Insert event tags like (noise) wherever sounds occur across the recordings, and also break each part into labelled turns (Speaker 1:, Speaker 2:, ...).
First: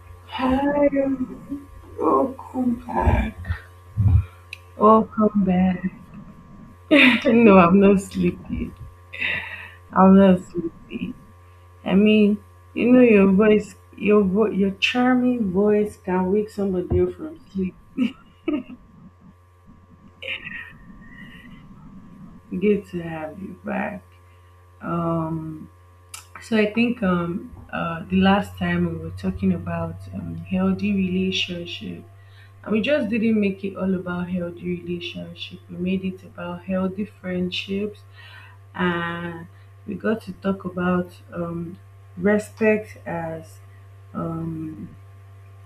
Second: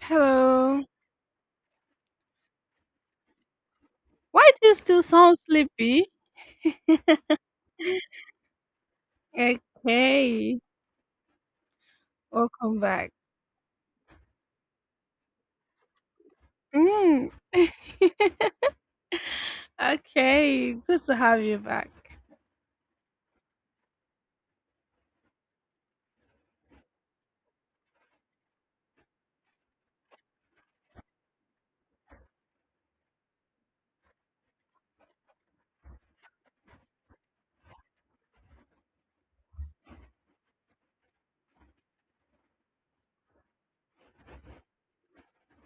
Speaker 1: Hello.
Speaker 2: Hi, welcome back.
Speaker 1: Why do you still sound
Speaker 2: Welcome back.
Speaker 1: sleepy?
Speaker 2: (laughs) No, I'm not sleepy. I'm not
Speaker 1: Okay.
Speaker 2: sleepy. I mean,
Speaker 1: Welcome
Speaker 2: you know
Speaker 1: back.
Speaker 2: your voice, your charming voice can wake somebody up
Speaker 1: Mm.
Speaker 2: from
Speaker 1: (laughs)
Speaker 2: sleep.
Speaker 1: Okay. Good to have you back.
Speaker 2: Good to have you back. Um, so I think the last time we were talking about healthy relationship, and we just didn't make it all about healthy relationship. We made it about healthy friendships. Uh, we got to talk about respect as um,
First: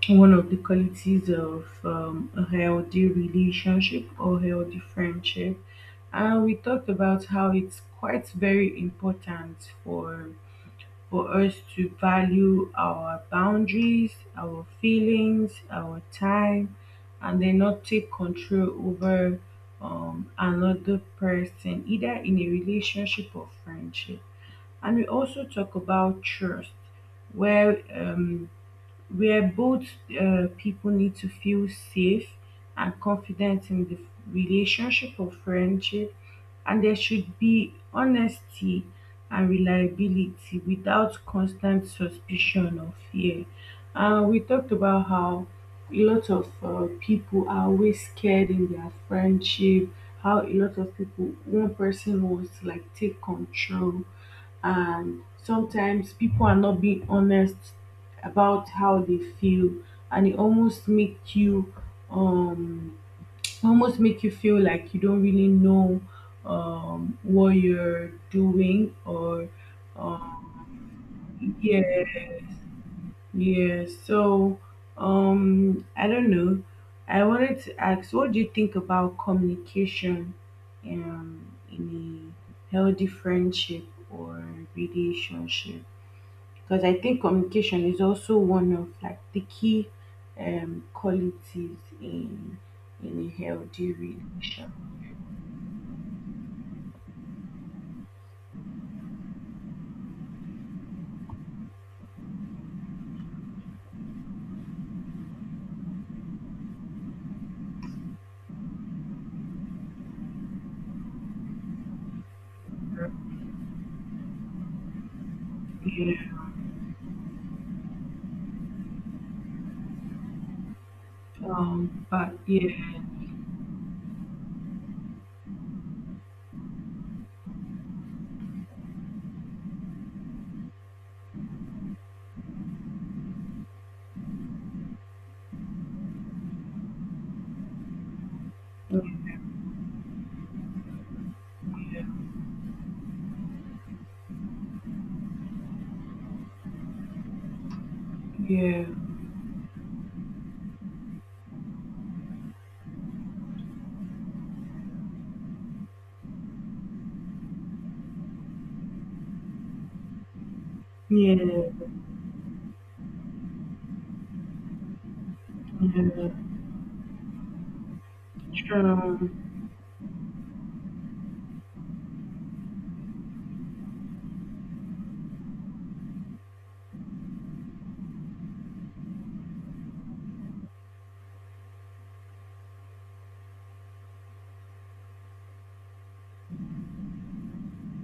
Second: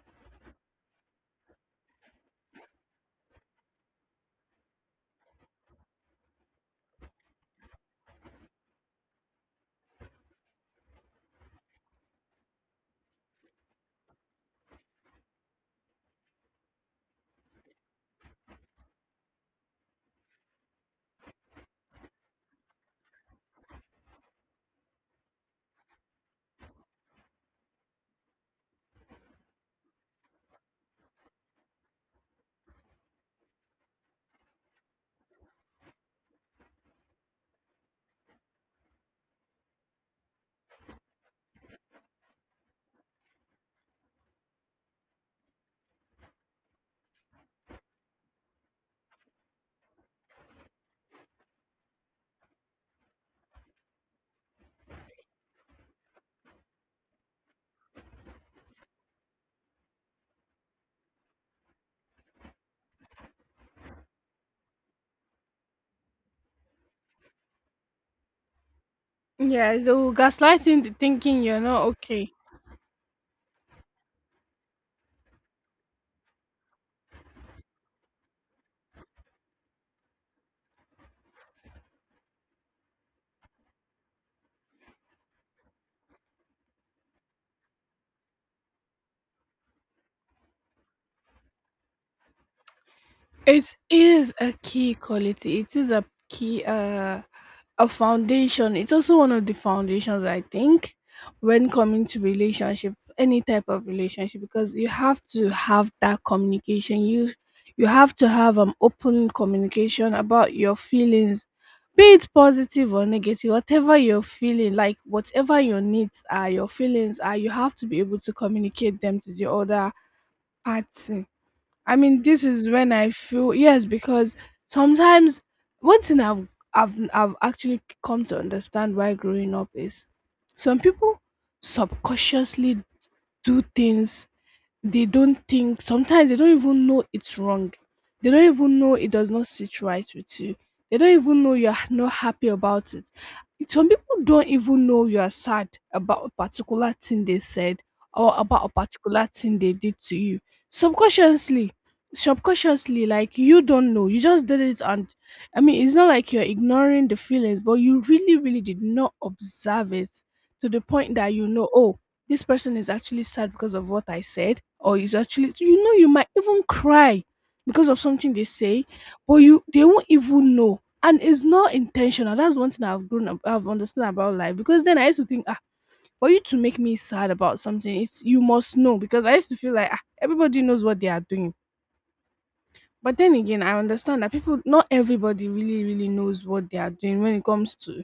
Speaker 2: one of the qualities of a healthy relationship or healthy friendship. And we talked about how it's quite very important for us to value our boundaries, our feelings, our time, and then not take control over another person, either in a relationship or friendship. And we also talk about trust, where um, where both people need to feel safe and confident in the relationship or friendship, and there should be honesty and reliability without constant suspicion or fear. We talked about how a lot of people are always scared in their friendship, how a lot of people, one person wants to like take control, and sometimes people are not being honest about how they feel, and it um almost make you feel like you don't really know what you're doing, or
Speaker 1: Yeah, so
Speaker 2: um
Speaker 1: gaslighting the thinking you're not
Speaker 2: yeah,
Speaker 1: okay.
Speaker 2: yeah. So I don't know. I wanted to ask, what do you think about communication um in a healthy friendship or relationship? Because I think communication is also one of like the key qualities in a
Speaker 1: It
Speaker 2: healthy
Speaker 1: is a
Speaker 2: relationship.
Speaker 1: key quality. It is a key, a foundation. It's also one of the foundations, I think, when coming to relationship, any type of relationship, because you have to have that communication. You have to have an open communication about your feelings, be it positive or negative, whatever you're feeling, like whatever your needs
Speaker 2: Yeah.
Speaker 1: are, your feelings are, you have to be able to communicate them to the other party. I mean,
Speaker 2: But
Speaker 1: this is
Speaker 2: yeah.
Speaker 1: when I feel yes, because sometimes one thing I've actually come to understand why growing up is, some people subconsciously do things. They don't think, sometimes they don't even know it's wrong, they don't even know it does not sit right with you, they don't even know you're not happy about it. Some people don't even know you are sad about a particular thing they said, or about a
Speaker 2: Yeah.
Speaker 1: particular thing they did to you. Subconsciously subconsciously like you don't know, you just did it. And I mean, it's not like you're ignoring the feelings, but you really really did not observe it to the point that
Speaker 2: Yeah.
Speaker 1: oh, this person is actually sad because of what I said, or is actually, you might
Speaker 2: Yeah.
Speaker 1: even cry because of something they say,
Speaker 2: True.
Speaker 1: but you they won't even know. And it's not intentional. That's one thing I've grown up, I've understood about life. Because then I used to think, ah, for you to make me sad about something, it's you must know. Because I used to feel like, ah, everybody knows what they are doing. But then again, I understand that people, not everybody really, really knows what they are doing when it comes to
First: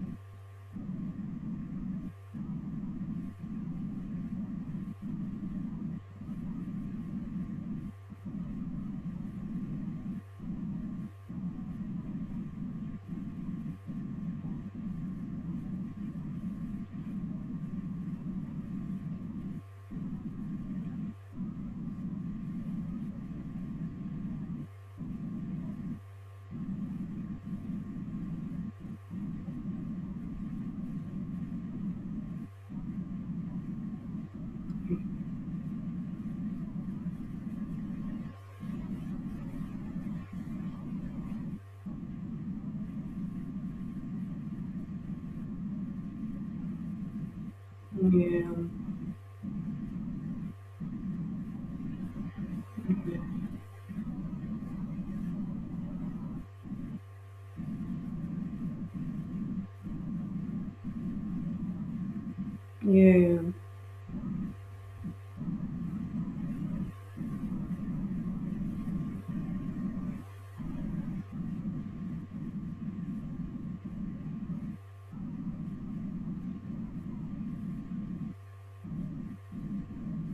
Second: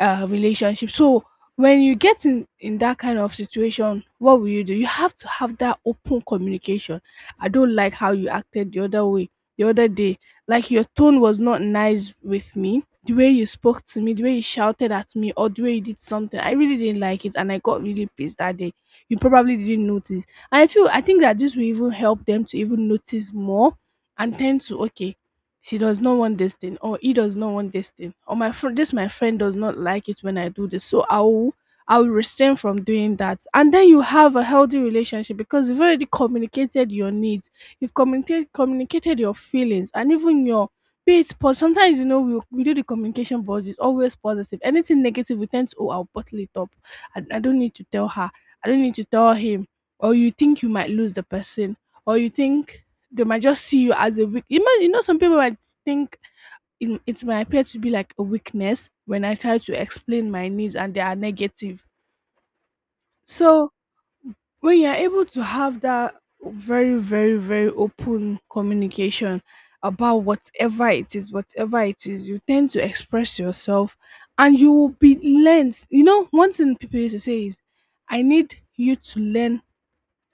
Speaker 1: relationship. So when you get in that kind of situation, what will you do? You have to have that open communication. I don't like how you acted the other way, the other day. Like, your tone was not nice with me. The way you spoke to me, the way you shouted at me, or the way you did something, I really didn't like it, and I got really pissed that day. You probably didn't notice, and I feel, I think that this will even help them to even notice more and tend to, okay, she does not want this thing, or he does not want this thing, or my friend, this, my friend does not like it when I do this, so I will restrain from doing that. And then you have a healthy relationship because you've already communicated your needs, you've communicated your feelings, and even your, be it, but sometimes, we do the communication, but it's always positive. Anything negative we tend to, oh, I'll bottle it up. I don't need to tell
Speaker 2: Yeah.
Speaker 1: her, I don't
Speaker 2: Yeah.
Speaker 1: need to tell him. Or you think you might lose the person, or you think they might just see you as a weak. Some people might think, it might appear to be like a weakness when I try to explain my needs and they are negative.
Speaker 2: Yeah.
Speaker 1: So when you're able to have that very, very, very open communication about whatever it is, you tend to express yourself, and you will be learned. You know, one thing people used to say is, I need you to learn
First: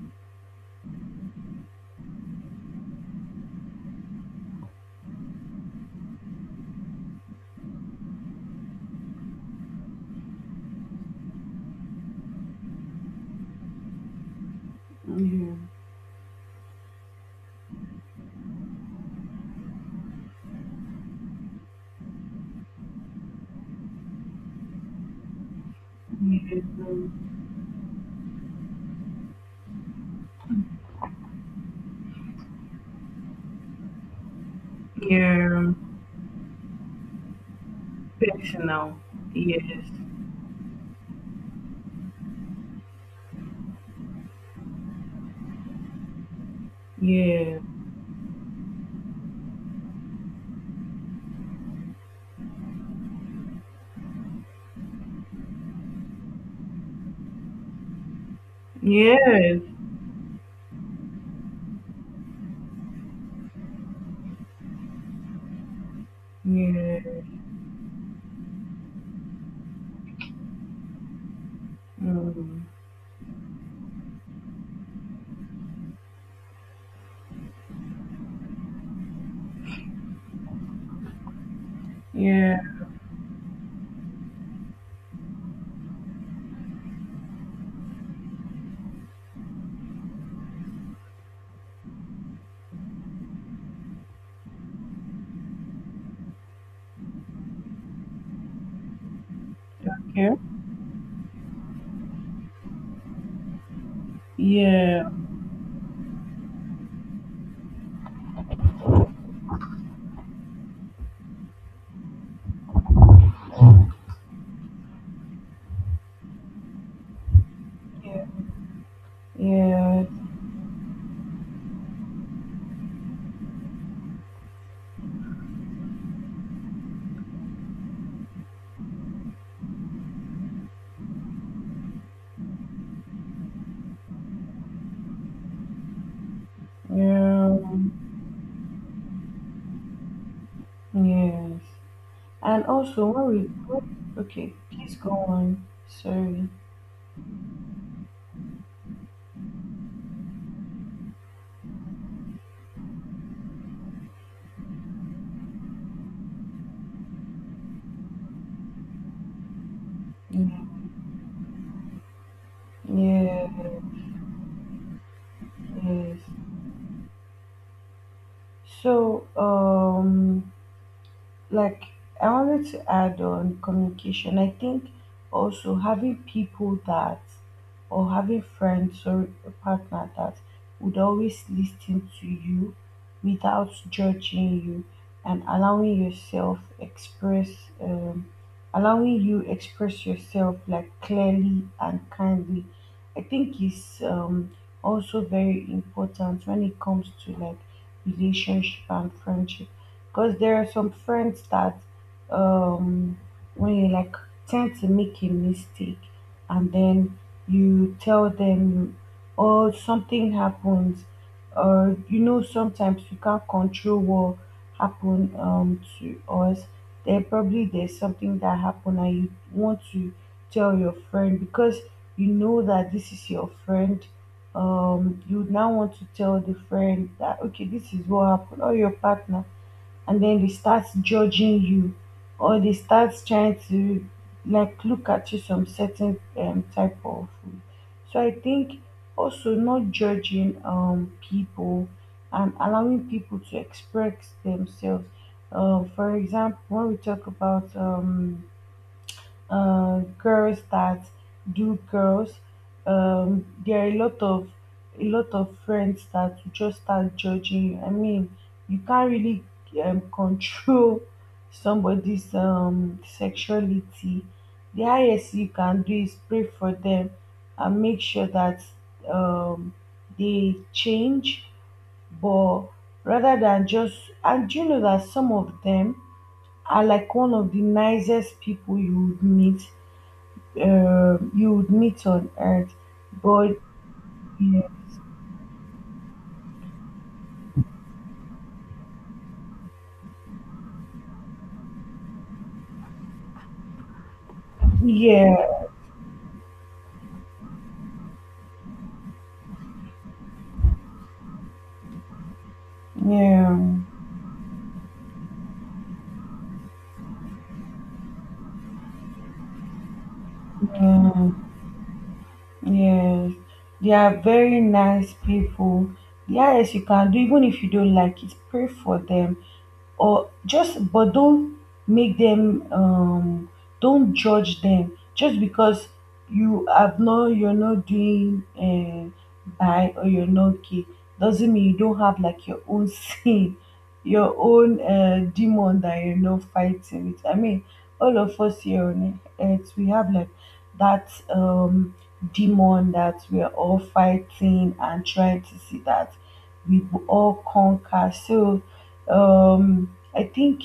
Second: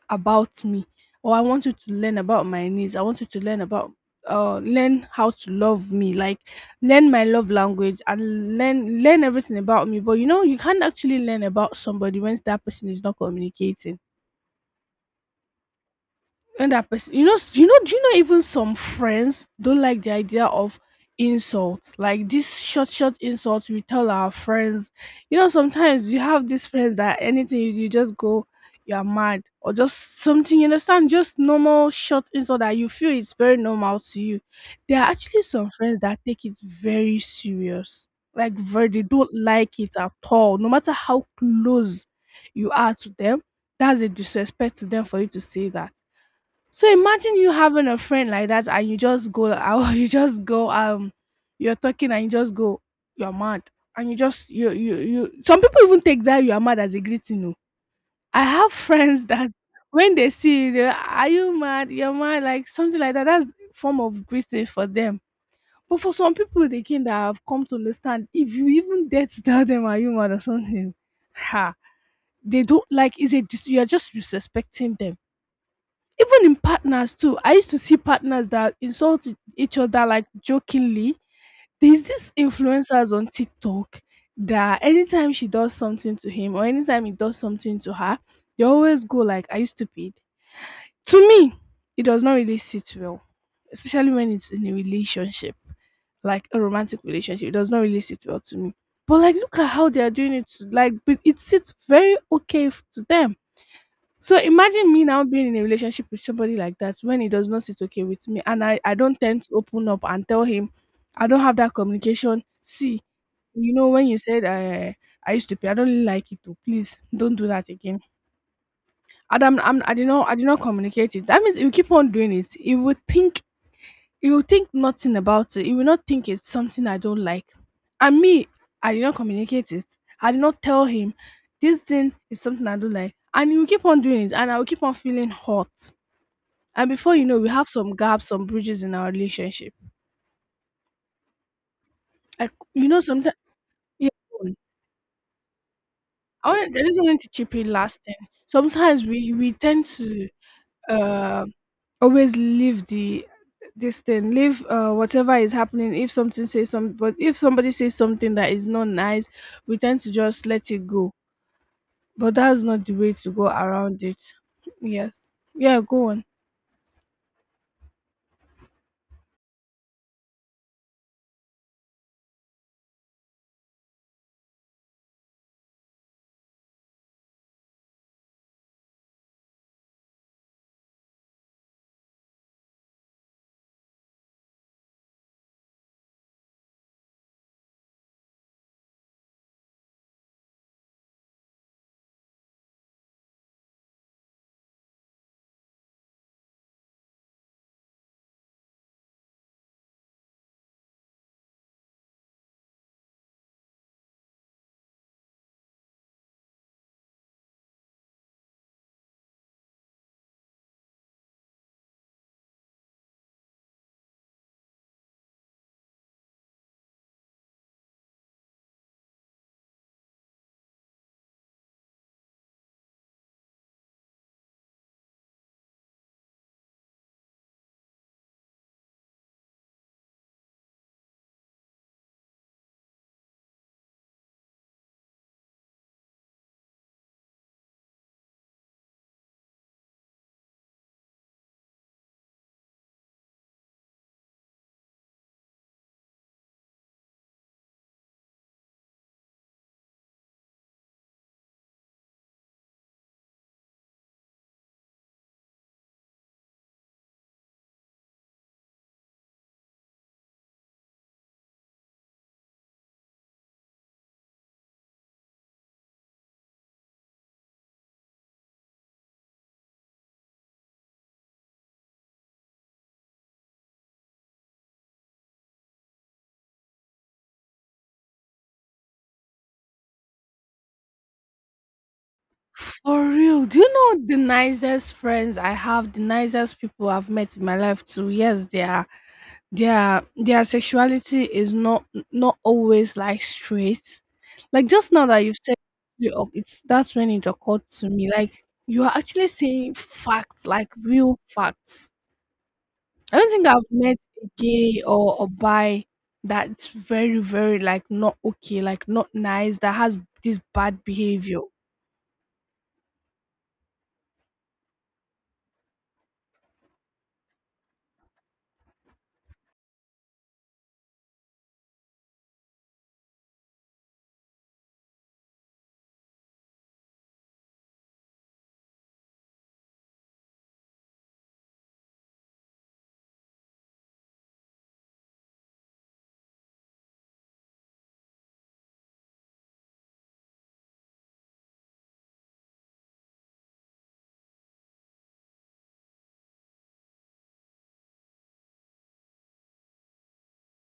Speaker 1: about me, or I want you to learn about my needs. I want you to learn about, learn how to love me, like learn my love language and learn everything about me. But you know, you can't actually learn about somebody when that person is not communicating, when that person, do you know, even some friends don't like the idea of insults, like this short insults we tell our friends. You know, sometimes you have these friends that anything you just go, you're mad, or just something you understand, just normal short insult that you feel it's very normal to you. There are
Speaker 2: Yeah.
Speaker 1: actually some
Speaker 2: Yeah.
Speaker 1: friends that take it very serious, like very,
Speaker 2: Personal.
Speaker 1: they don't
Speaker 2: Yes.
Speaker 1: like it at all, no matter how close you are to them. That's a disrespect to them for you to say that. So imagine you
Speaker 2: Yeah.
Speaker 1: having a friend like that, and you just go out, (laughs) you just go, you're talking and you just go, you're mad. And you just, some people even take that, "You are mad," as a greeting. No, I have (laughs) friends that
Speaker 2: Yes.
Speaker 1: when they see you, they are, "You mad? You're mad," like something like that. That's form of greeting for them. But for some people, they
Speaker 2: Yeah.
Speaker 1: think that, have come to understand, if you even dare to tell them, "Are you mad?" or something, (laughs) ha, they
Speaker 2: Mm.
Speaker 1: don't like, is it, you're just disrespecting them. Even in partners too, I used to see partners that insult each other like jokingly. There's this
Speaker 2: Yeah.
Speaker 1: influencers on TikTok that anytime she does something to him, or anytime he does something to her, they always go like, "Are you stupid?" To me, it does not really sit well, especially when it's in a relationship, like a romantic relationship. It does not really sit well to me. But like, look at how they are doing it. Like, but it sits very okay to them. So imagine me
Speaker 2: Yeah.
Speaker 1: now being in a relationship with somebody like that, when he does not sit okay with me, and I don't tend to open up and tell him, I don't have that communication. See, you know, when you said, I used to pay, I don't really like it too, please don't do that again.
Speaker 2: Yeah.
Speaker 1: And I'm, I'm I do
Speaker 2: Yeah.
Speaker 1: not I did not communicate it. That means he will keep on doing it. He will think nothing about it. He will not think it's something I don't like. And me, I did not communicate it. I did not tell him this thing is something I don't like. And he will keep on doing it, and I will keep on feeling hot. And before you know, we
Speaker 2: Yeah,
Speaker 1: have some gaps, some bridges in our relationship.
Speaker 2: yes.
Speaker 1: Like,
Speaker 2: And
Speaker 1: you know,
Speaker 2: also, when
Speaker 1: sometimes, yeah,
Speaker 2: we—
Speaker 1: go
Speaker 2: okay,
Speaker 1: on.
Speaker 2: please go on. Sorry.
Speaker 1: I just wanted to chip in last thing. Sometimes we tend to, uh, always leave the, this thing, leave, whatever is happening. If something says some, but if somebody says something that is not nice, we tend to just
Speaker 2: Yeah.
Speaker 1: let it go. But that's not the way to go
Speaker 2: Yeah.
Speaker 1: around it. Yes. Yeah. Go
Speaker 2: Yes.
Speaker 1: on.
Speaker 2: So, Like, I wanted to add on communication. I think also having people that or having friends or a partner that would always listen to you without judging you and um, allowing you express yourself like clearly and kindly. I think is also very important when it comes to like relationship and friendship, because there are some friends that um, when you like tend to make a mistake, and then you tell them, oh, something happens, or you know, sometimes you can't control what happened to us. There's something that happened and you want to tell your friend because you know that this is your friend. You now want to tell the friend that okay, this is what happened, or your partner, and then they start judging you, or they start trying to like look at you some certain type of way. So I think also not judging people, and allowing people to express themselves. For example, when we talk about girls that do girls. There are a lot of friends that will just start judging you. I mean, you can't really control somebody's sexuality. The highest you can do is pray for them and make sure that um, they change. But rather than just, and you know that some of them are like one of the nicest people you would meet, on earth.
Speaker 1: For real.
Speaker 2: But
Speaker 1: Do you know the
Speaker 2: yeah,
Speaker 1: nicest friends I have, the nicest people I've met in my life too? Yes, they are, their sexuality is not always like straight. Like, just now that you said
Speaker 2: yeah,
Speaker 1: it, oc- it's that's when it occurred to me. Like, you are actually saying facts, like real facts. I don't think I've met a gay or a bi that's very very like not okay, like not nice, that has this bad
Speaker 2: yeah,
Speaker 1: behavior.
Speaker 2: yes. They are very nice people. Yes, you can do, even if you don't like it. Pray for them. Or just but don't make them don't judge them just because you're not doing by, or you're not gay, doesn't mean you don't have like your own (laughs) sin, your own demon that you're not fighting with. I mean, all of us here on earth, we have like that um demon that we're all fighting and trying to see that we will all conquer. So I think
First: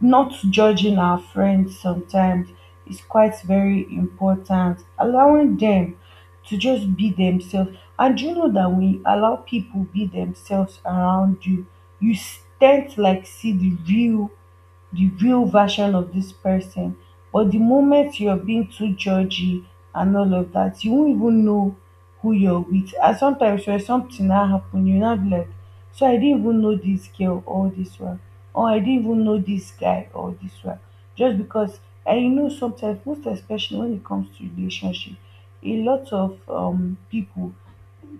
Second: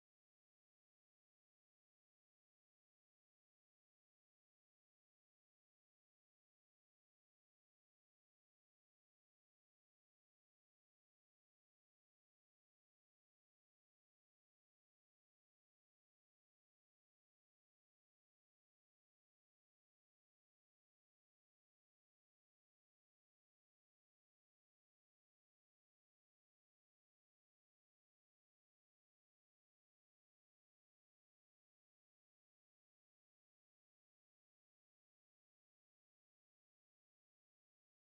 Speaker 2: not judging our friends sometimes is quite very important. Allowing them to just be themselves. And you know that when you allow people be themselves around you, you tend to like see the real version of this person. But the moment you're being too judgy and all of that, you won't even know who you're with. And sometimes when something now happen, you now be like, so I didn't even know this girl all this while, or I didn't even know this guy all this while, just because I know sometimes, most especially when it comes to relationship, a lot of people,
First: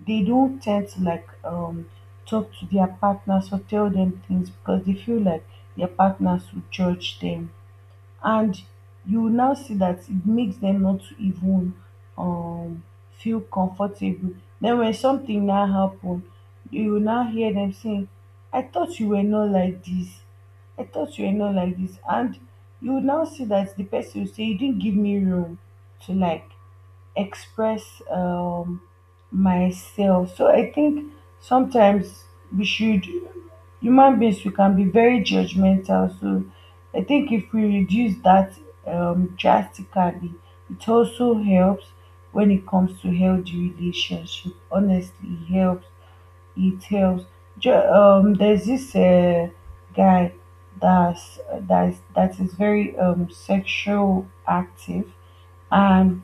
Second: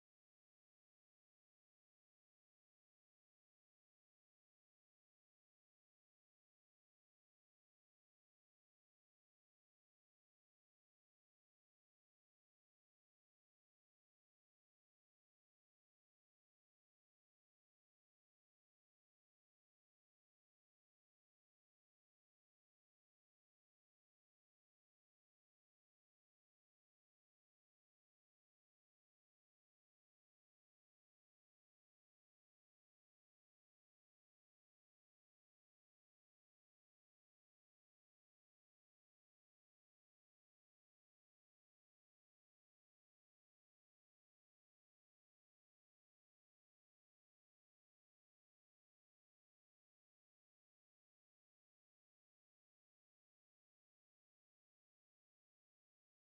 Speaker 2: they don't tend to like talk to their partners or tell them things because they feel like their partners will judge them. And you will now see that it makes them not to even um feel comfortable. Then when something now happen, you will now hear them saying, I thought you were not like this, I thought you were not like this. And you will now see that the person will say you didn't give me room to like express myself. So I think sometimes, we should human beings we can be very judgmental. So I think if we reduce that drastically, it also helps when it comes to healthy relationship. Honestly, it helps. It helps. There's this guy that's that is very sexual active, and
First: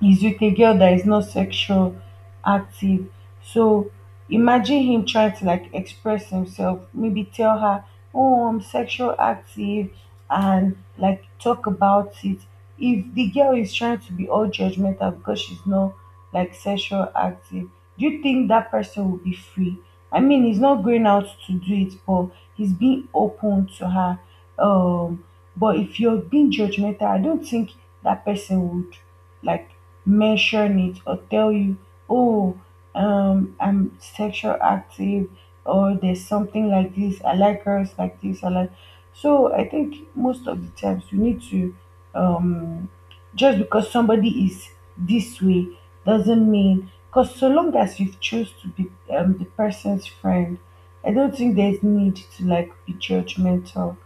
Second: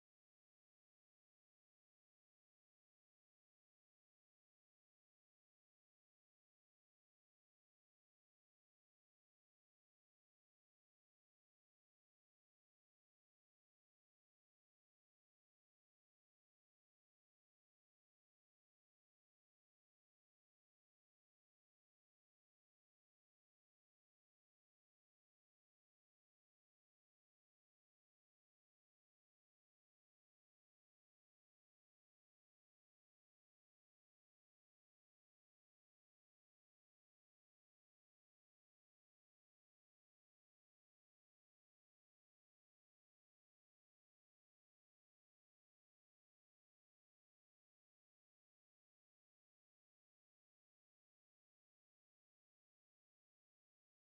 Speaker 2: he's with a girl that is not sexual active. So imagine him trying to like express himself, maybe tell her, oh, I'm sexual active, and like talk about it. If the girl is trying to be all judgmental because she's not like sexual active, do you think that person will be free? I mean, he's not going out to do it, but he's being open to her. Um but if you're being judgmental, I don't think that person would like mention it or tell you, oh, I'm sexual active, or there's something like this. I like girls like this. I like. So I think most of the times you need to, um, just because somebody is this way doesn't mean, because so long as you've chose to be the person's friend, I don't think there's need to like be judgmental.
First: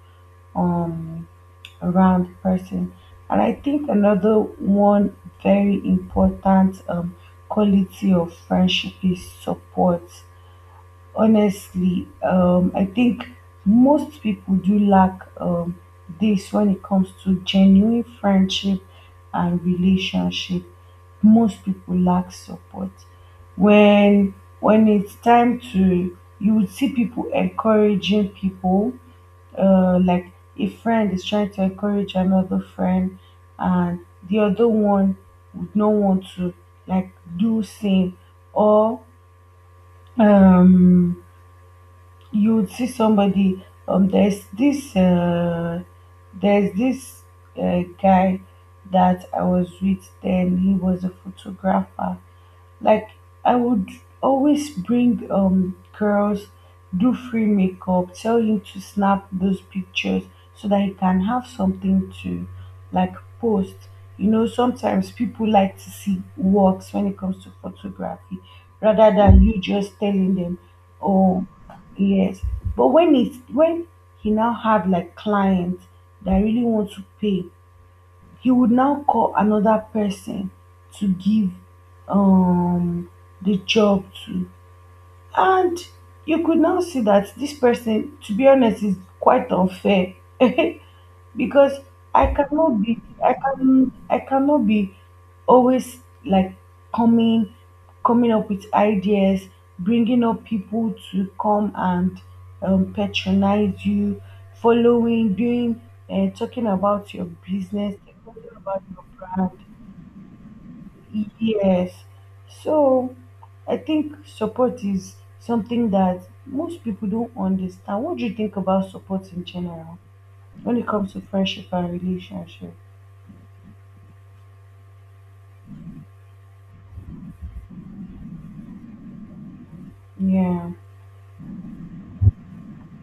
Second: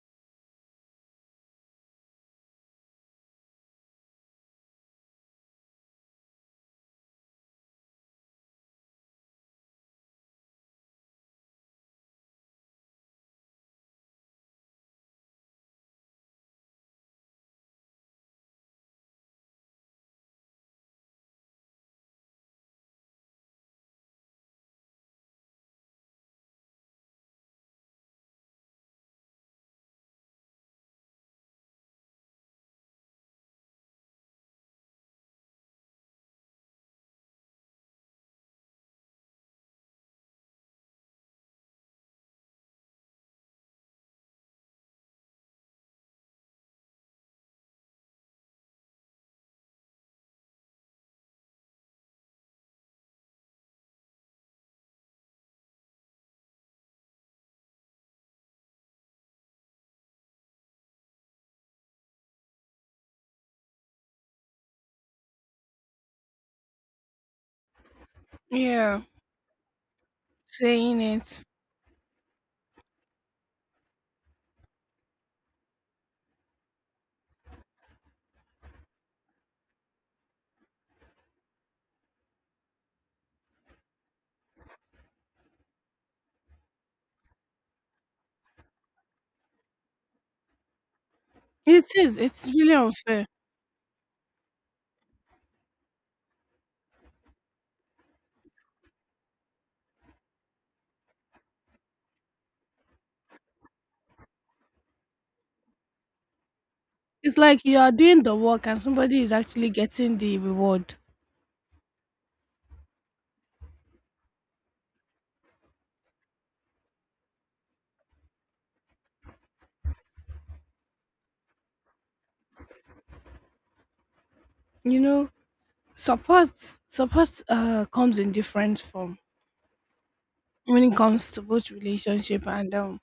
Speaker 2: Um, around person. And I think another one very important quality of friendship is support. Honestly, I think most people do lack this when it comes to genuine friendship and relationship. Most people lack support. When it's time to, you would see people encouraging people, like a friend is trying to encourage another friend, and the other one would not want to like do same. Or um you would see somebody, there's this guy that I was with then. He was a photographer. Like, I would always bring girls, do free makeup, tell him to snap those pictures so that he can have something to like post. You know, sometimes people like to see works when it comes to photography
Speaker 1: Yeah.
Speaker 2: rather than you just telling them,
Speaker 1: Saying it.
Speaker 2: oh. Yes. But when it's, when he now had like clients that really want to pay, he would now call another person to give um, the job to. And you could now see that this person, to be honest, is quite unfair (laughs) because
Speaker 1: It is.
Speaker 2: I
Speaker 1: It's really
Speaker 2: cannot be,
Speaker 1: unfair.
Speaker 2: I can, I cannot be always like coming, coming up with ideas, bringing up people to come and patronize you, following, doing, talking about your
Speaker 1: It's like you are
Speaker 2: business,
Speaker 1: doing the work and
Speaker 2: about your
Speaker 1: somebody is
Speaker 2: brand.
Speaker 1: actually getting the reward.
Speaker 2: Yes. So I think support is something that most people don't understand. What do you think about support in general when it comes to friendship and relationship?
Speaker 1: You know, support, support comes in different form
Speaker 2: Yeah.
Speaker 1: when it comes to both relationship and um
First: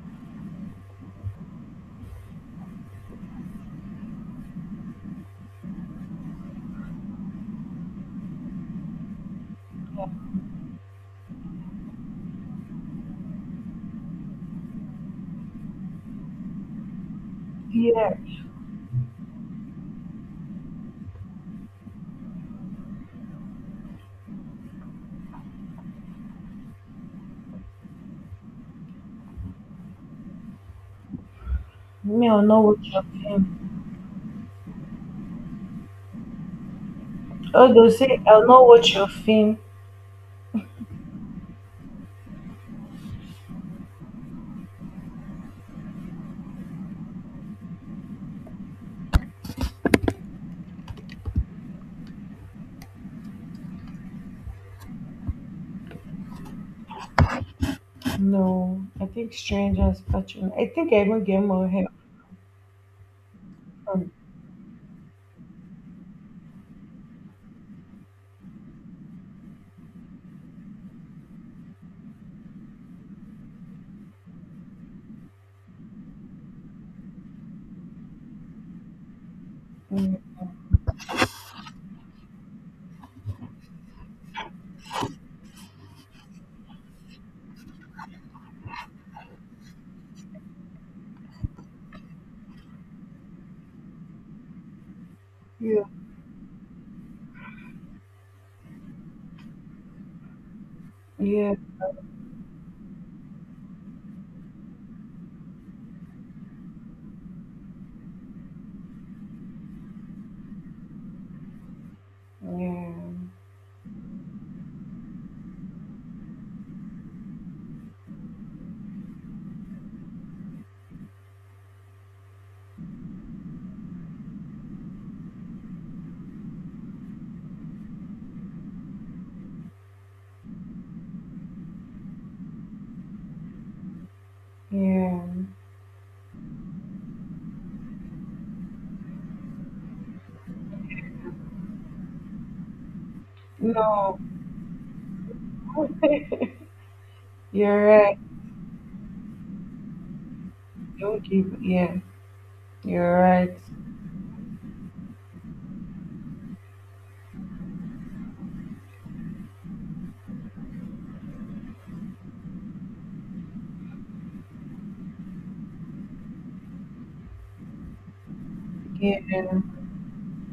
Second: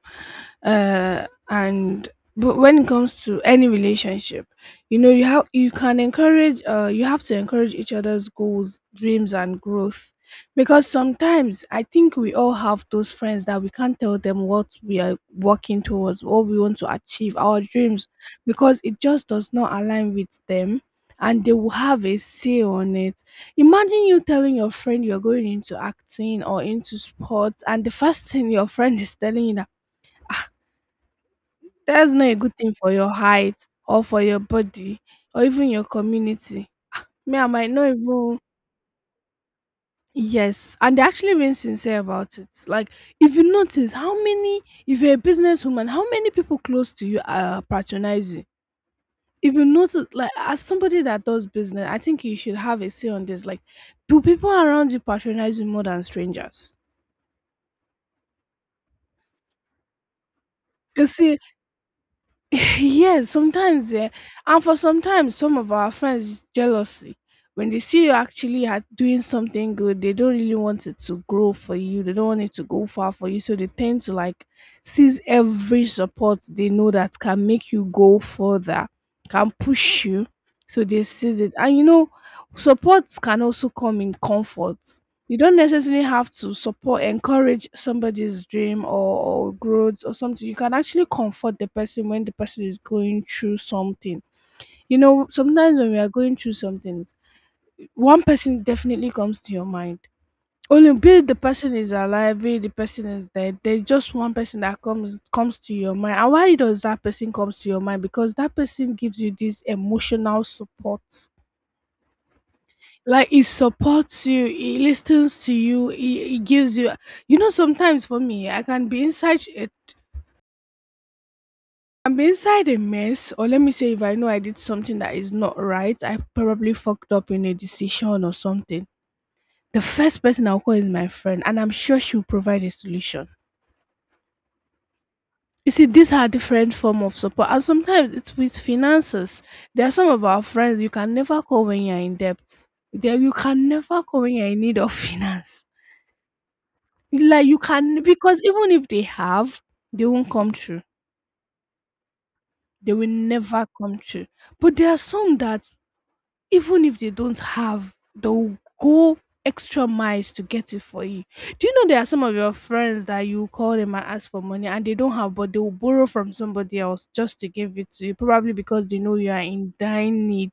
Speaker 1: uh and but when it comes to any relationship, you can encourage, you have to encourage each other's goals, dreams, and growth, because sometimes I think we all have those friends that we can't tell them what we are working towards, what we want to achieve, our dreams,
Speaker 2: Yeah.
Speaker 1: because it just does not align with them, and they will have a say on it. Imagine you telling your friend you're going into acting or into sports, and the first thing your friend is telling you, that that's not
Speaker 2: Me,
Speaker 1: a
Speaker 2: I'll
Speaker 1: good
Speaker 2: know
Speaker 1: thing
Speaker 2: what
Speaker 1: for
Speaker 2: your
Speaker 1: your height,
Speaker 2: fame.
Speaker 1: or for your body, or even your community. Me, I might
Speaker 2: Oh,
Speaker 1: not
Speaker 2: they'll say,
Speaker 1: even.
Speaker 2: I'll know what your fame.
Speaker 1: Yes, and they're actually being sincere about it. Like, if you notice how many, if you're a businesswoman, how many people close to you are patronizing? If you notice, like, as somebody that does business, I think you should have a say on this. Like, do people around you patronize you more than strangers?
Speaker 2: No, I think strangers patron. I think I
Speaker 1: You
Speaker 2: even
Speaker 1: see,
Speaker 2: get more help
Speaker 1: (laughs) yes, sometimes, yeah.
Speaker 2: from.
Speaker 1: And for sometimes, some of our friends is jealousy. When they see you actually are doing something good, they don't really want it to grow for you. They don't want it to go far for you. So they tend to like seize every support they know that can make you go further, can push
Speaker 2: Yeah.
Speaker 1: you. So they seize it. And supports can also come in comfort. You don't necessarily have to support encourage somebody's dream, or growth or something. You can actually comfort the person when the person is going through something. Sometimes
Speaker 2: Yeah.
Speaker 1: when we are going through something, one person definitely comes to your mind, only be it the
Speaker 2: Yeah.
Speaker 1: person is alive, be it the person is dead. There's just one person that comes to your mind. And why does that person comes to your mind? Because that person gives you this emotional support.
Speaker 2: Yeah.
Speaker 1: Like, it supports you, it listens to you, it gives you. You know Sometimes for me I can be inside a I'm inside a mess. Or let me say, if I know I did something that is not right, I probably fucked up in a decision or something. The first person I'll call is my friend, and I'm sure she'll provide a solution.
Speaker 2: Yeah.
Speaker 1: You see, these are different form of support, and sometimes it's with finances. There are some of our friends you can never call when you're in debt. There, you can never
Speaker 2: No.
Speaker 1: call when you're in need of (laughs) finance. Like,
Speaker 2: (laughs)
Speaker 1: you
Speaker 2: You're
Speaker 1: can,
Speaker 2: right.
Speaker 1: because even if they have, they won't come true.
Speaker 2: Don't give. Yeah,
Speaker 1: They will
Speaker 2: you're right.
Speaker 1: never come true. But there are some that, even if they don't have, they'll go extra miles to get it for you. Do you know there are some of your friends that you call them and ask for money and they don't have, but they will borrow from somebody else just to give it to you, probably because they know
Speaker 2: Yeah,
Speaker 1: you are in dire need.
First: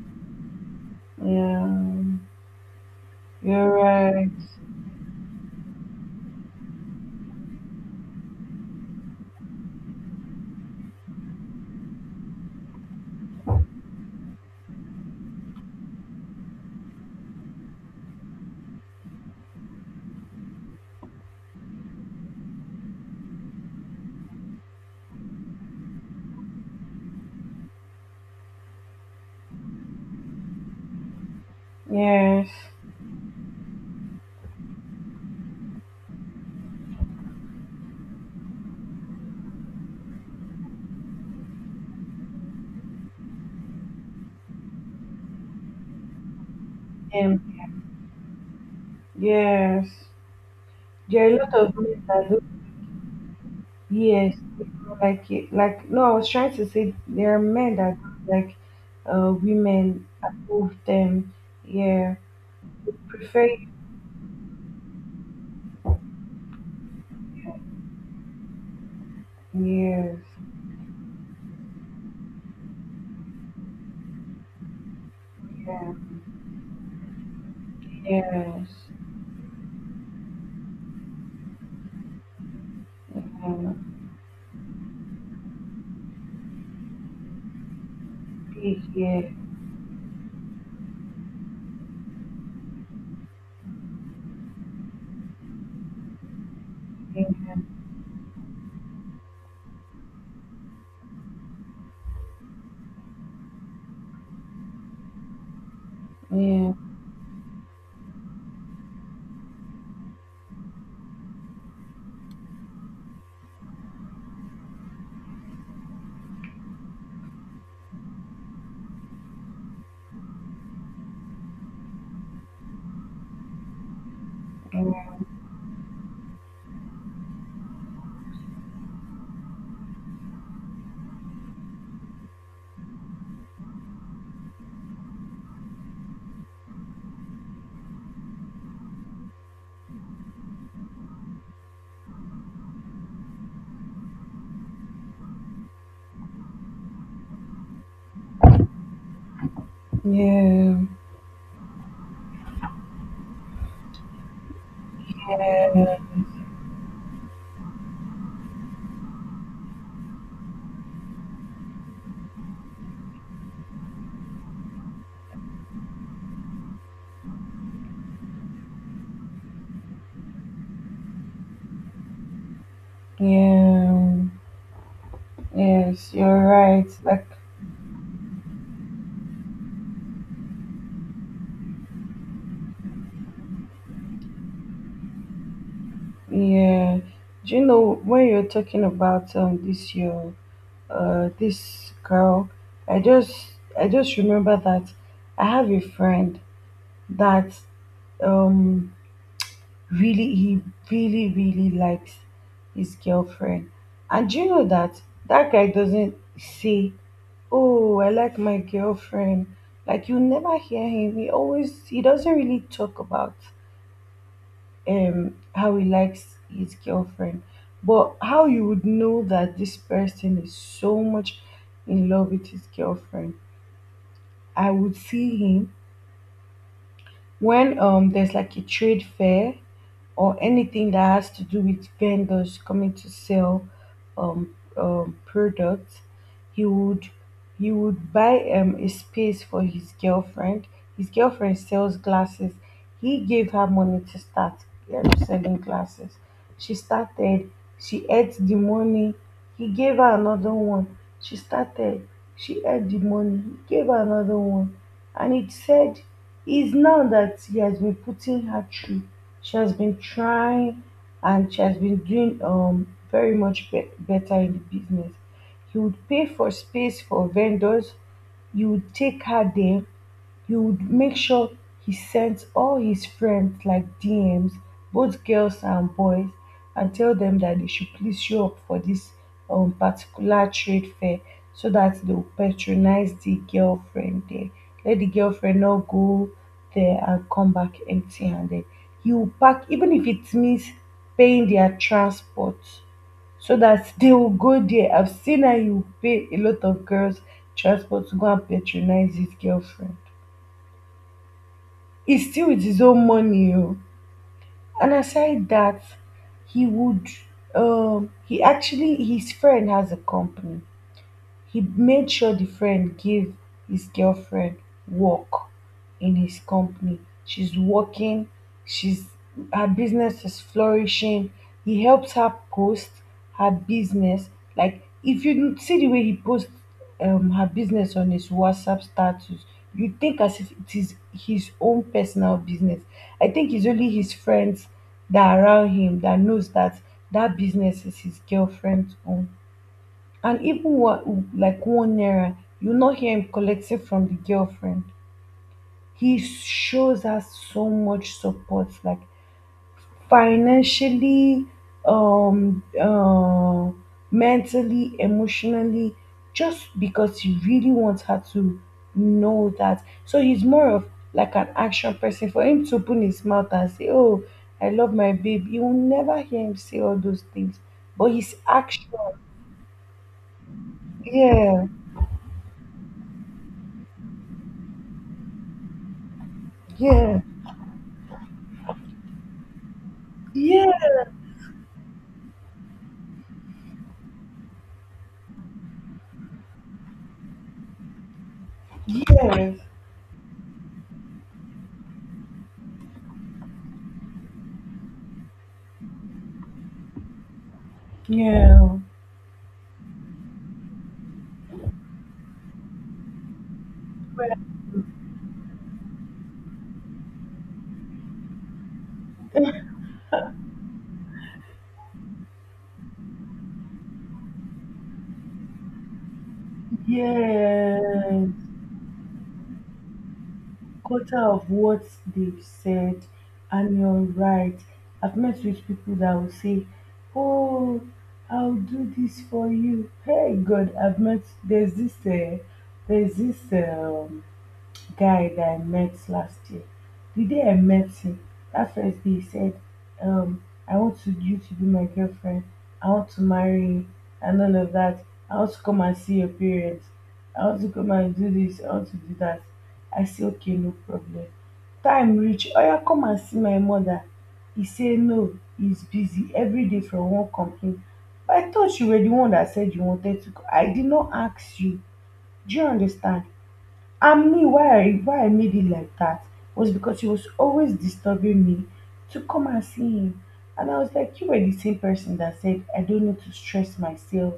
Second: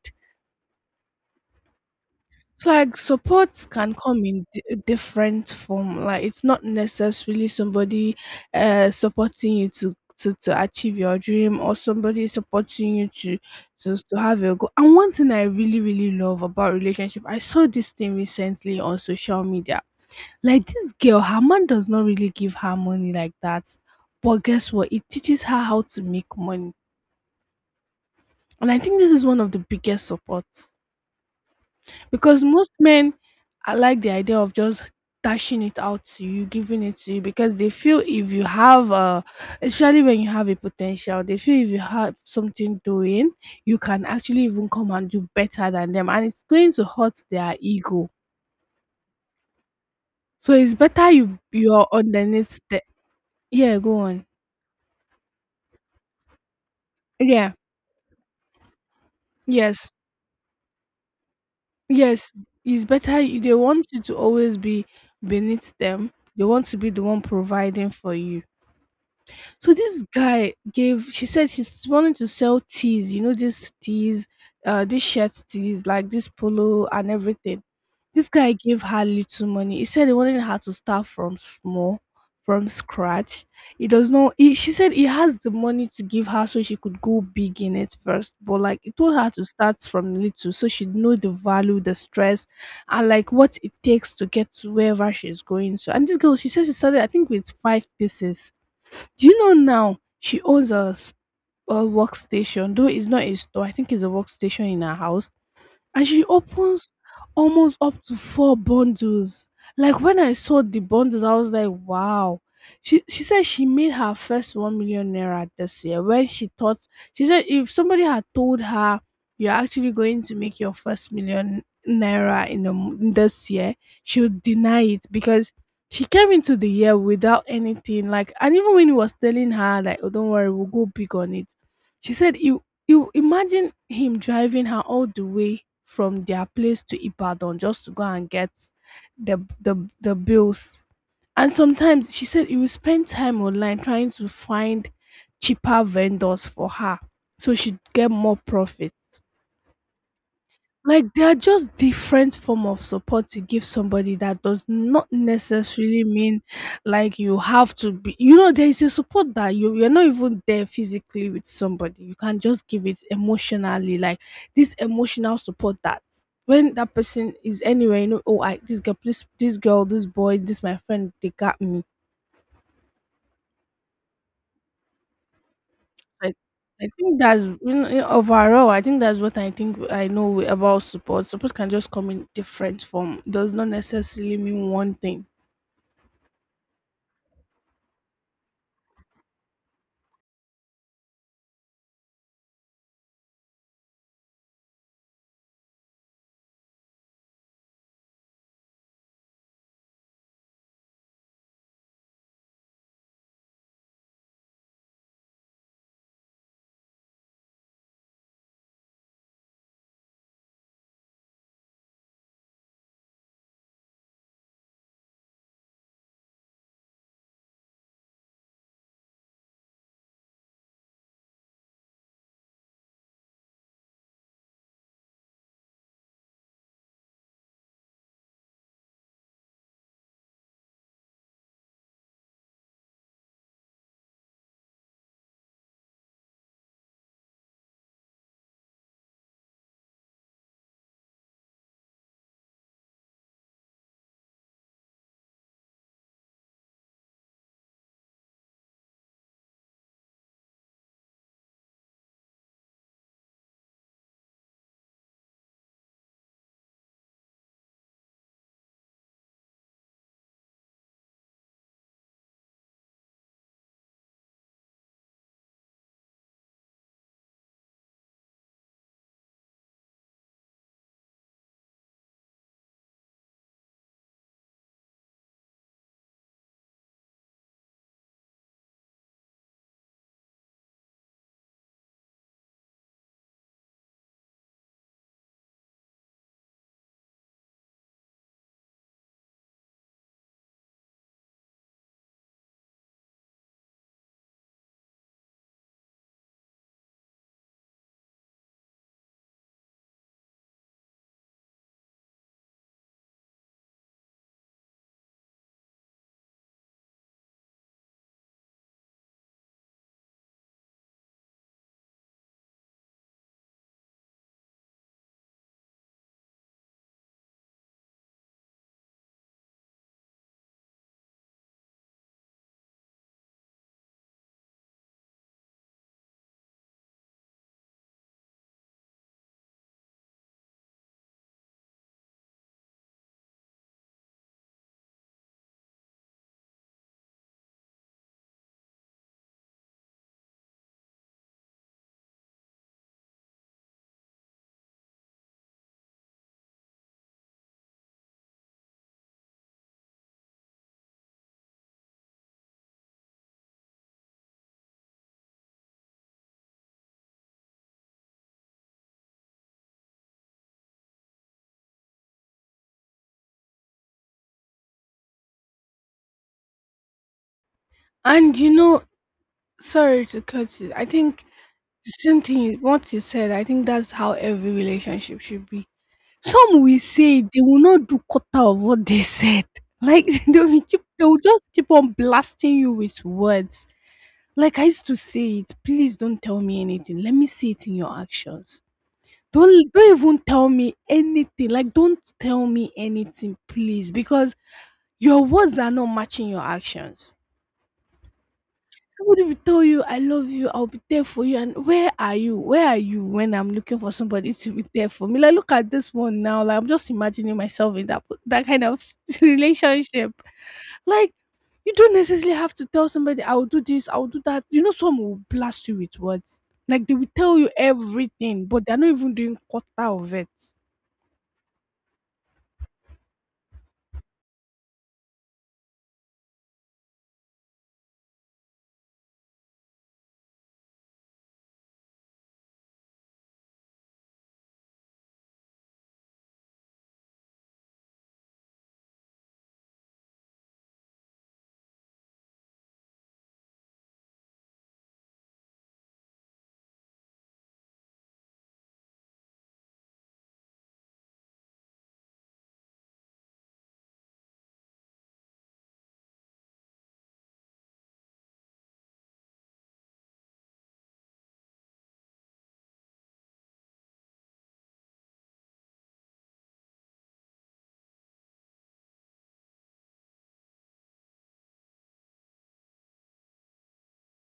Speaker 2: yeah,
Speaker 1: So, like, support
Speaker 2: you're
Speaker 1: can come
Speaker 2: right.
Speaker 1: in different form. Like, it's not necessarily somebody supporting you to achieve your dream, or somebody supporting you to have your goal. And one thing I really really love about relationship, I saw this thing recently on social media. Like, this girl, her man does not really give her money like that, but guess what? It teaches her how to make money, and I think this is one of the biggest supports. Because
Speaker 2: Yes,
Speaker 1: most men I like the idea of just dashing it out to you, giving it to you, because they feel if you have especially when you have a potential, they feel if you have something doing, you can actually even come and do better than them, and it's going to hurt their
Speaker 2: um,
Speaker 1: ego.
Speaker 2: yes.
Speaker 1: So it's better
Speaker 2: There are a
Speaker 1: you
Speaker 2: lot of
Speaker 1: you're
Speaker 2: men that do.
Speaker 1: underneath the yeah, go on.
Speaker 2: Yes, like, no. I was trying to say there are
Speaker 1: Yeah.
Speaker 2: men that don't like
Speaker 1: Yes.
Speaker 2: women approve them. Yeah,
Speaker 1: Yes. It's better
Speaker 2: prefer.
Speaker 1: they want you to always be beneath them. They want to be the one providing for you. So this
Speaker 2: Yes,
Speaker 1: guy gave, she said she's wanting to sell teas, you know, these teas, these shirt teas,
Speaker 2: yeah,
Speaker 1: like this polo and everything. This guy
Speaker 2: yes,
Speaker 1: gave her little money. He said he wanted her to start from small, from scratch.
Speaker 2: yeah,
Speaker 1: He does not he, she said he has the money to give her so she could go big in it first. But like,
Speaker 2: big,
Speaker 1: he told
Speaker 2: yeah,
Speaker 1: her to start from little so she'd know the value, the stress, and like what it takes to get to wherever she's going to. And this girl, she says she started, I think, with 5 pieces. Do you know now she owns a, a workstation, though it's not a store. I think it's a workstation in her house, and she
Speaker 2: yeah,
Speaker 1: opens almost up to 4 bundles. Like, when I saw the bundles, I was like, wow. She said she made her first 1 million naira this year when she thought. She said if somebody had told her you're actually going to make your first million naira in this year, she would deny it, because she came into the year without anything. Like, and even when he was telling her like, oh, don't worry, we'll go big on it, she said it. You imagine him driving her all the way from their place to Ibadan just to go and get the bills. And sometimes she said he will spend time online trying to find cheaper vendors for her so she'd get more profits.
Speaker 2: yeah,
Speaker 1: Like, they are just different form of support to give somebody that does not
Speaker 2: yeah, yeah.
Speaker 1: necessarily mean, like, you have to be. There is a support that you you're not even there physically with somebody, you can just give it emotionally, like this emotional support that when that person is anywhere, oh, I, this girl, please, this girl, this boy, this my friend, they got me.
Speaker 2: Yeah. Yes,
Speaker 1: I,
Speaker 2: you're right.
Speaker 1: I think
Speaker 2: Like,
Speaker 1: that's, overall, I think that's what I think I know about support. Support can just come in different form. Does not necessarily mean one thing.
Speaker 2: yeah, do you know when you're talking about this girl? I just I just remember that I have a friend that um really he really really likes his girlfriend, and do you know that that guy doesn't say, "Oh, I like my girlfriend." Like, you never hear him. He doesn't really talk about how he likes his girlfriend, but how you would know that this person is so much in love with his girlfriend. I would see him when there's like a trade fair or anything that has to do with vendors coming to sell um, products. He would he would buy a space for his girlfriend. His girlfriend sells glasses. He gave her money to start selling glasses. She started. She ate the money. He gave her another one. She started. She ate the money. He gave her another one, and it said is now that he has been putting her through. She has been trying and she has been doing very better in the business. He would pay for space for vendors. He would take her there, he would make sure he sent all his friends like DMs, both girls and boys, and tell them that they should please show up for this particular trade fair so that they will patronize the girlfriend there. Let the girlfriend not go there and come back empty handed. He will pack, even if it means paying their transport, so that (laughs) they will go there. I've seen how you pay a lot of girls transport to go and patronize his girlfriend. He's still with his own money. Oh. And aside that, he would he actually his friend has a company, he made sure the friend gave his girlfriend work in his company. She's working, she's her business is flourishing. He helps her post her business. Like if you see the way he posts her business on his WhatsApp status, you think as if it is his own personal business. I think it's only his friends that are around him that knows that that business is his girlfriend's own, and even what, like one naira you not hear him collecting from the girlfriend. He shows her so much support, like financially, um uh, mentally, emotionally, just because he really wants her to know that. So he's more of like an action person. For him to open his mouth and say, oh, I love my babe, you will never hear him say all those things, but
Speaker 1: And
Speaker 2: his
Speaker 1: you know,
Speaker 2: action.
Speaker 1: sorry to cut it. I think
Speaker 2: Yeah.
Speaker 1: the same thing what you said. I think that's how every relationship should be. Some will
Speaker 2: Yeah,
Speaker 1: say they will not do quarter of what they said. Like, (laughs)
Speaker 2: yeah.
Speaker 1: they will just keep on blasting you with words. Like, I used to say it. Please don't tell me anything. Let me see it in your actions.
Speaker 2: Yes,
Speaker 1: Don't even tell me anything, like, don't tell me anything, please, because your words are not matching your actions.
Speaker 2: yeah,
Speaker 1: Somebody will tell you, "I love you, I'll be there for you," and where are you? Where are you when I'm looking for somebody to be there for me? Like, look at this one now, like, I'm just imagining myself in that kind of (laughs) relationship. Like, you don't necessarily have to tell somebody, "I will do this, I will do that." You know, some will blast you with words. Like, they will tell you
Speaker 2: yes.
Speaker 1: everything, but they're not even doing quarter of it.
Speaker 2: Quarter of what they've said, and you're right. I've met with people that will say, "Oh, I'll do this for you." Hey, God, I've met. There's this. There's this. Guy that I met last year. The day I met him, that first day, he said, um, I want to, you to be my girlfriend. I want to marry you and all of that. I want to come and see your parents. I want to come and do this. I want to do that. I say, okay, no problem. Time reach. Oh, yeah, come and see my mother. He say, no, he's busy every day from one company. But I thought you were the one that said you wanted to. I did not ask you. Do you understand? And me, why I made it like that was because he was always disturbing me to come and see him. And I was like, you were the same person that said I don't need to stress myself.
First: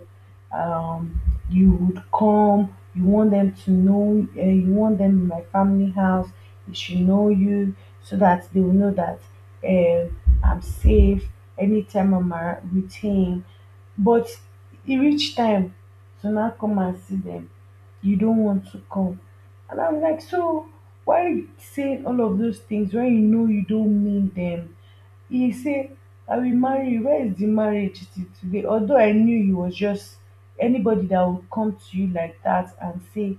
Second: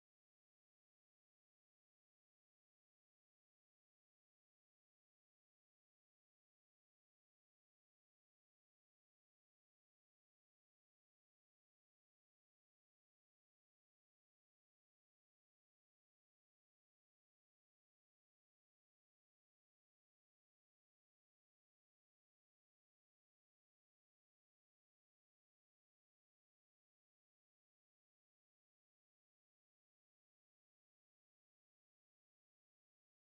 Speaker 2: Um, you would come, you want them to know, you want them in my family house. They should know you so that they will know that um I'm safe anytime I'm with him. But it reached time to now come and see them. You don't want to come. And I'm like, so why saying all of those things when you know you don't mean them? He say, I will marry you. Where is the marriage today? Although I knew he was just, anybody that would come to you like that and say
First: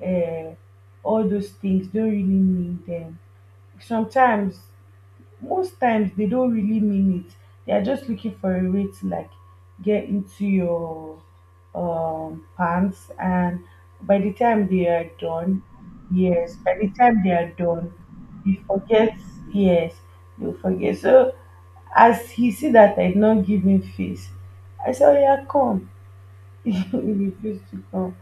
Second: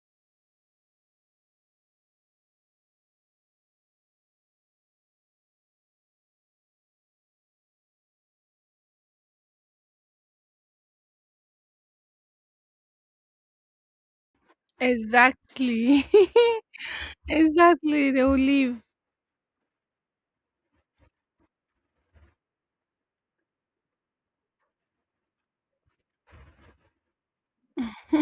Speaker 2: uh, all those things don't really mean them. Sometimes, most times, they don't really mean it. They're just looking for a way to like get into your pants, and by the time they are done,
Speaker 1: Exactly.
Speaker 2: yes,
Speaker 1: (laughs)
Speaker 2: by the time they are done,
Speaker 1: Exactly. They will
Speaker 2: you
Speaker 1: leave.
Speaker 2: forget, yes, you forget. So as he see that I did not give him face, I said, oh yeah, come. (laughs) He refused to come.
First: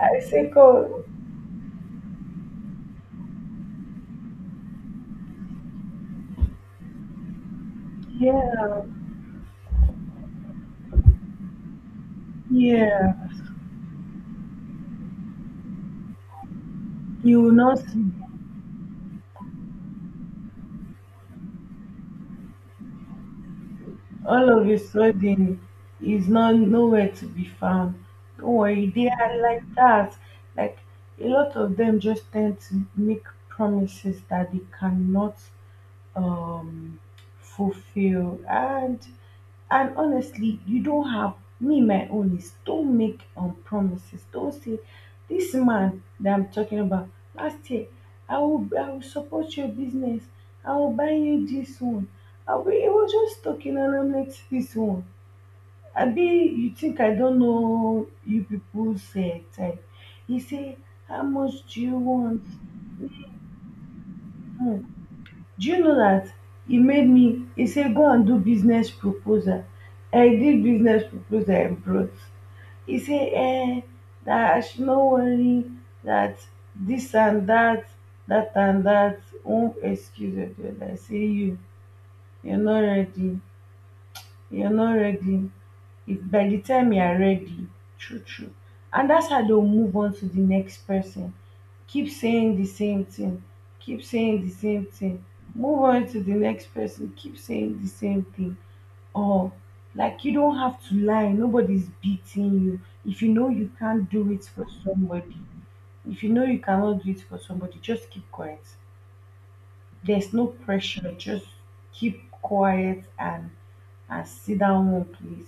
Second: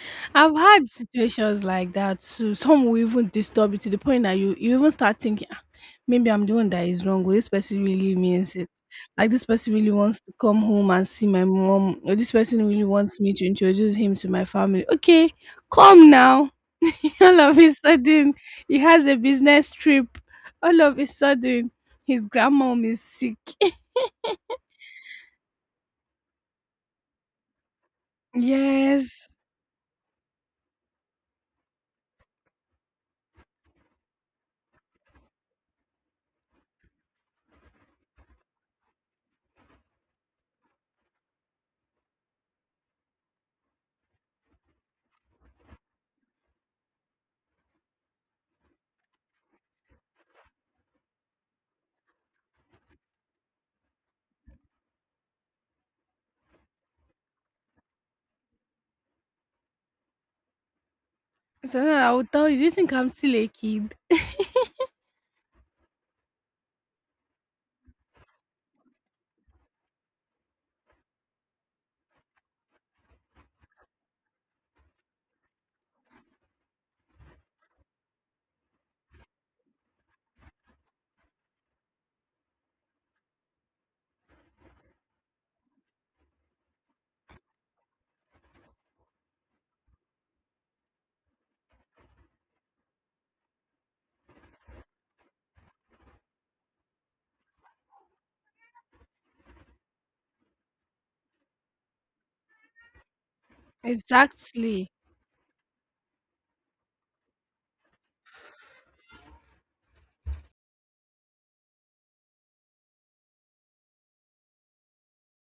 Speaker 2: I said,
Speaker 1: I've had
Speaker 2: come.
Speaker 1: situations like that too. Some will even disturb you to the point that you even start thinking, "Ah, maybe I'm doing that is wrong. Or this person really means it.
Speaker 2: Yeah,
Speaker 1: Like, this person really wants to come home and see my mom. Or this person really
Speaker 2: yeah.
Speaker 1: wants me to introduce him to my family. Okay, come now." (laughs) All
Speaker 2: You will
Speaker 1: of a
Speaker 2: not see,
Speaker 1: sudden, he has a business trip. All of a sudden, his grandmom is sick.
Speaker 2: all of a sudden is not nowhere to be found.
Speaker 1: (laughs)
Speaker 2: Don't worry, they
Speaker 1: Yes.
Speaker 2: are like that. Like a lot of them just tend to make promises that they cannot um fulfill. And honestly, you don have, me my own is don make promises, don say dis man dat I'm talking about last year, i will support your business, I will buy you dis one, I will, he was just talking and I'm like, this one, abi you think I don't know you people's type? He say, how much do
Speaker 1: So
Speaker 2: you
Speaker 1: now I would
Speaker 2: want?
Speaker 1: tell you, do you think I'm still a kid?
Speaker 2: Hmm. Do you know that he made me, he say go and do business proposal, I did business proposal and brought, he say eh, that I should not worry, that this and that, that and that won't excuse it. I say you, you're not ready. You're not ready. If by the time you are ready, true true. And that's how they'll move on to the next person. Keep saying the same thing. Keep saying the same thing. Move on to the next person. Keep saying the same thing. Or, like, you don't have to lie, nobody's beating you. If you know you can't do it for
Speaker 1: Exactly.
Speaker 2: somebody, if you know you cannot do it for somebody, just keep quiet. There's no pressure, just keep quiet and sit down one place.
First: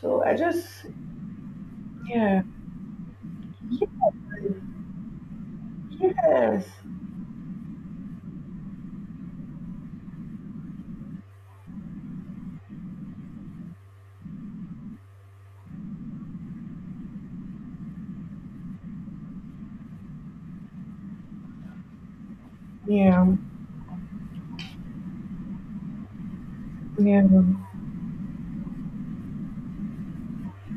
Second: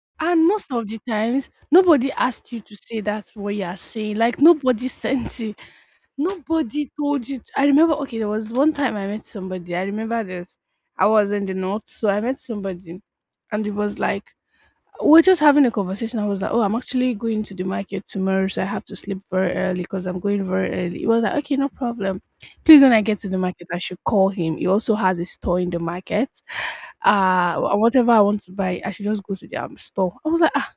Speaker 2: So I
Speaker 1: And
Speaker 2: just,
Speaker 1: most of the times, nobody
Speaker 2: yeah,
Speaker 1: asked you to say that what you are saying. Like, nobody (laughs) sent it.
Speaker 2: yes.
Speaker 1: Nobody told you. I remember. Okay, there was one time I met somebody. I remember this. I was in the north, so I met somebody, and it was like we're just having a conversation. I was like, "Oh, I'm actually going to the market tomorrow, so I have to sleep very early because I'm going very early." He was like, "Okay, no problem. Please, when I get to
Speaker 2: Yeah,
Speaker 1: the market, I should call him. He also has a store in the market.
Speaker 2: yeah,
Speaker 1: Whatever I want to buy, I should just go to the store." I was like, "Ah,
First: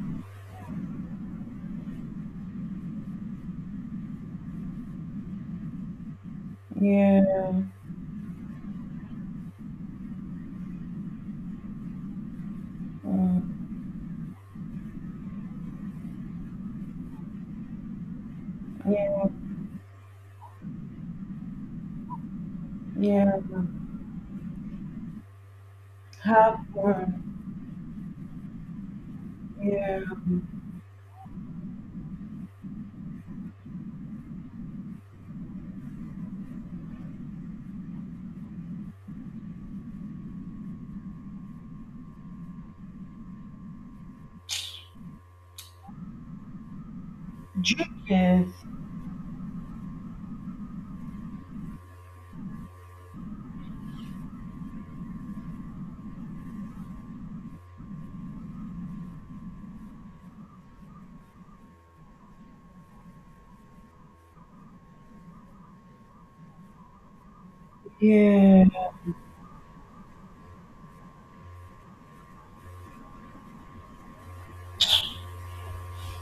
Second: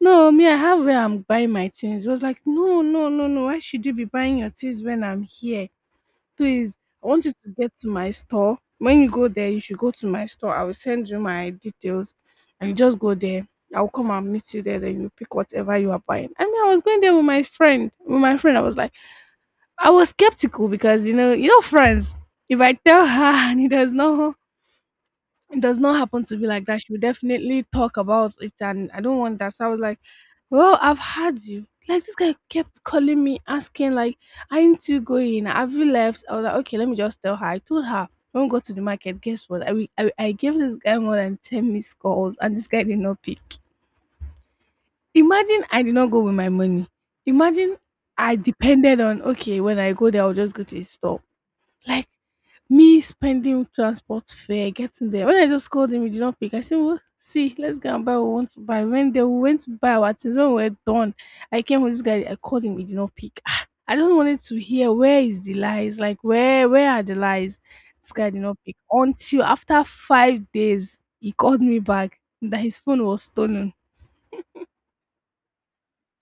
Speaker 1: no, me, I have where I'm buying my things." He was like, "No, no, no, no. Why should you be buying your things when I'm here? Please, I want you
Speaker 2: yeah,
Speaker 1: to get to my store. When you go there, you should go to my store. I will send you my details and you just go there. I will come and meet you there. Then you pick whatever you are buying." I mean, I was going there with my friend. With my friend, I was like, I was skeptical because friends. If I tell
Speaker 2: yeah.
Speaker 1: her (laughs) and it does not, it does not happen to be
Speaker 2: Have
Speaker 1: like that, she will
Speaker 2: fun.
Speaker 1: definitely talk about it, and I don't want that. So I was
Speaker 2: Yeah.
Speaker 1: like, "Well, I've had you." Like, this guy kept calling me, asking like, "Aren't you going? Have you left?" I was like, "Okay, let me just tell her." I told her, "Don't go to the market." Guess what? I gave this guy more than 10 missed calls, and this guy did not pick. Imagine I did not go with my money. Imagine
Speaker 2: Joke,
Speaker 1: I
Speaker 2: yes.
Speaker 1: depended on, okay, when I go there, I'll just go to his store. Like, me spending transport fare, getting there. When I just called him, he did not pick. I said, "Well, see, let's go and buy what we want to buy." When they went to buy our things, when we were done, I came with this guy, I called him, he did not pick. Ah, I just wanted to hear, where is the lies? Like, where are the lies? This guy did not
Speaker 2: Yeah,
Speaker 1: pick. Until after 5 days, he called me back that his phone was stolen.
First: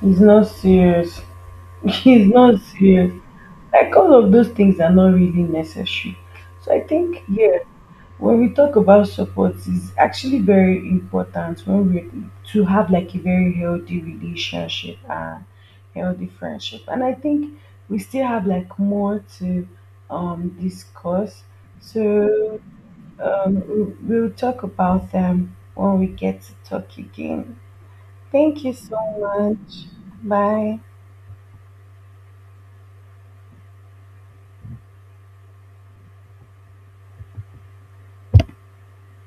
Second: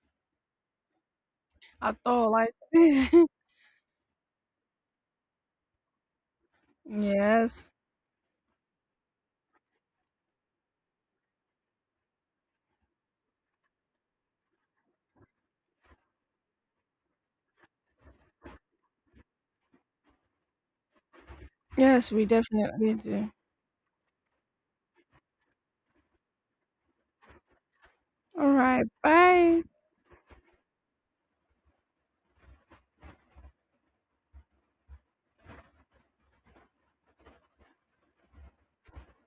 Speaker 2: it's not serious. (laughs)
Speaker 1: At all.
Speaker 2: It's
Speaker 1: Like
Speaker 2: not serious.
Speaker 1: (laughs)
Speaker 2: Like, all of those things are not really necessary. So I think, yeah,
Speaker 1: Yes.
Speaker 2: when we talk about support, it's actually very important when we, to have like a very healthy relationship and healthy friendship. And I think we still have like more to discuss.
Speaker 1: Yes, we
Speaker 2: So
Speaker 1: definitely do.
Speaker 2: um we- we'll talk about them when we get to talk again.
Speaker 1: All
Speaker 2: Thank you
Speaker 1: right,
Speaker 2: so
Speaker 1: bye.
Speaker 2: much. Bye.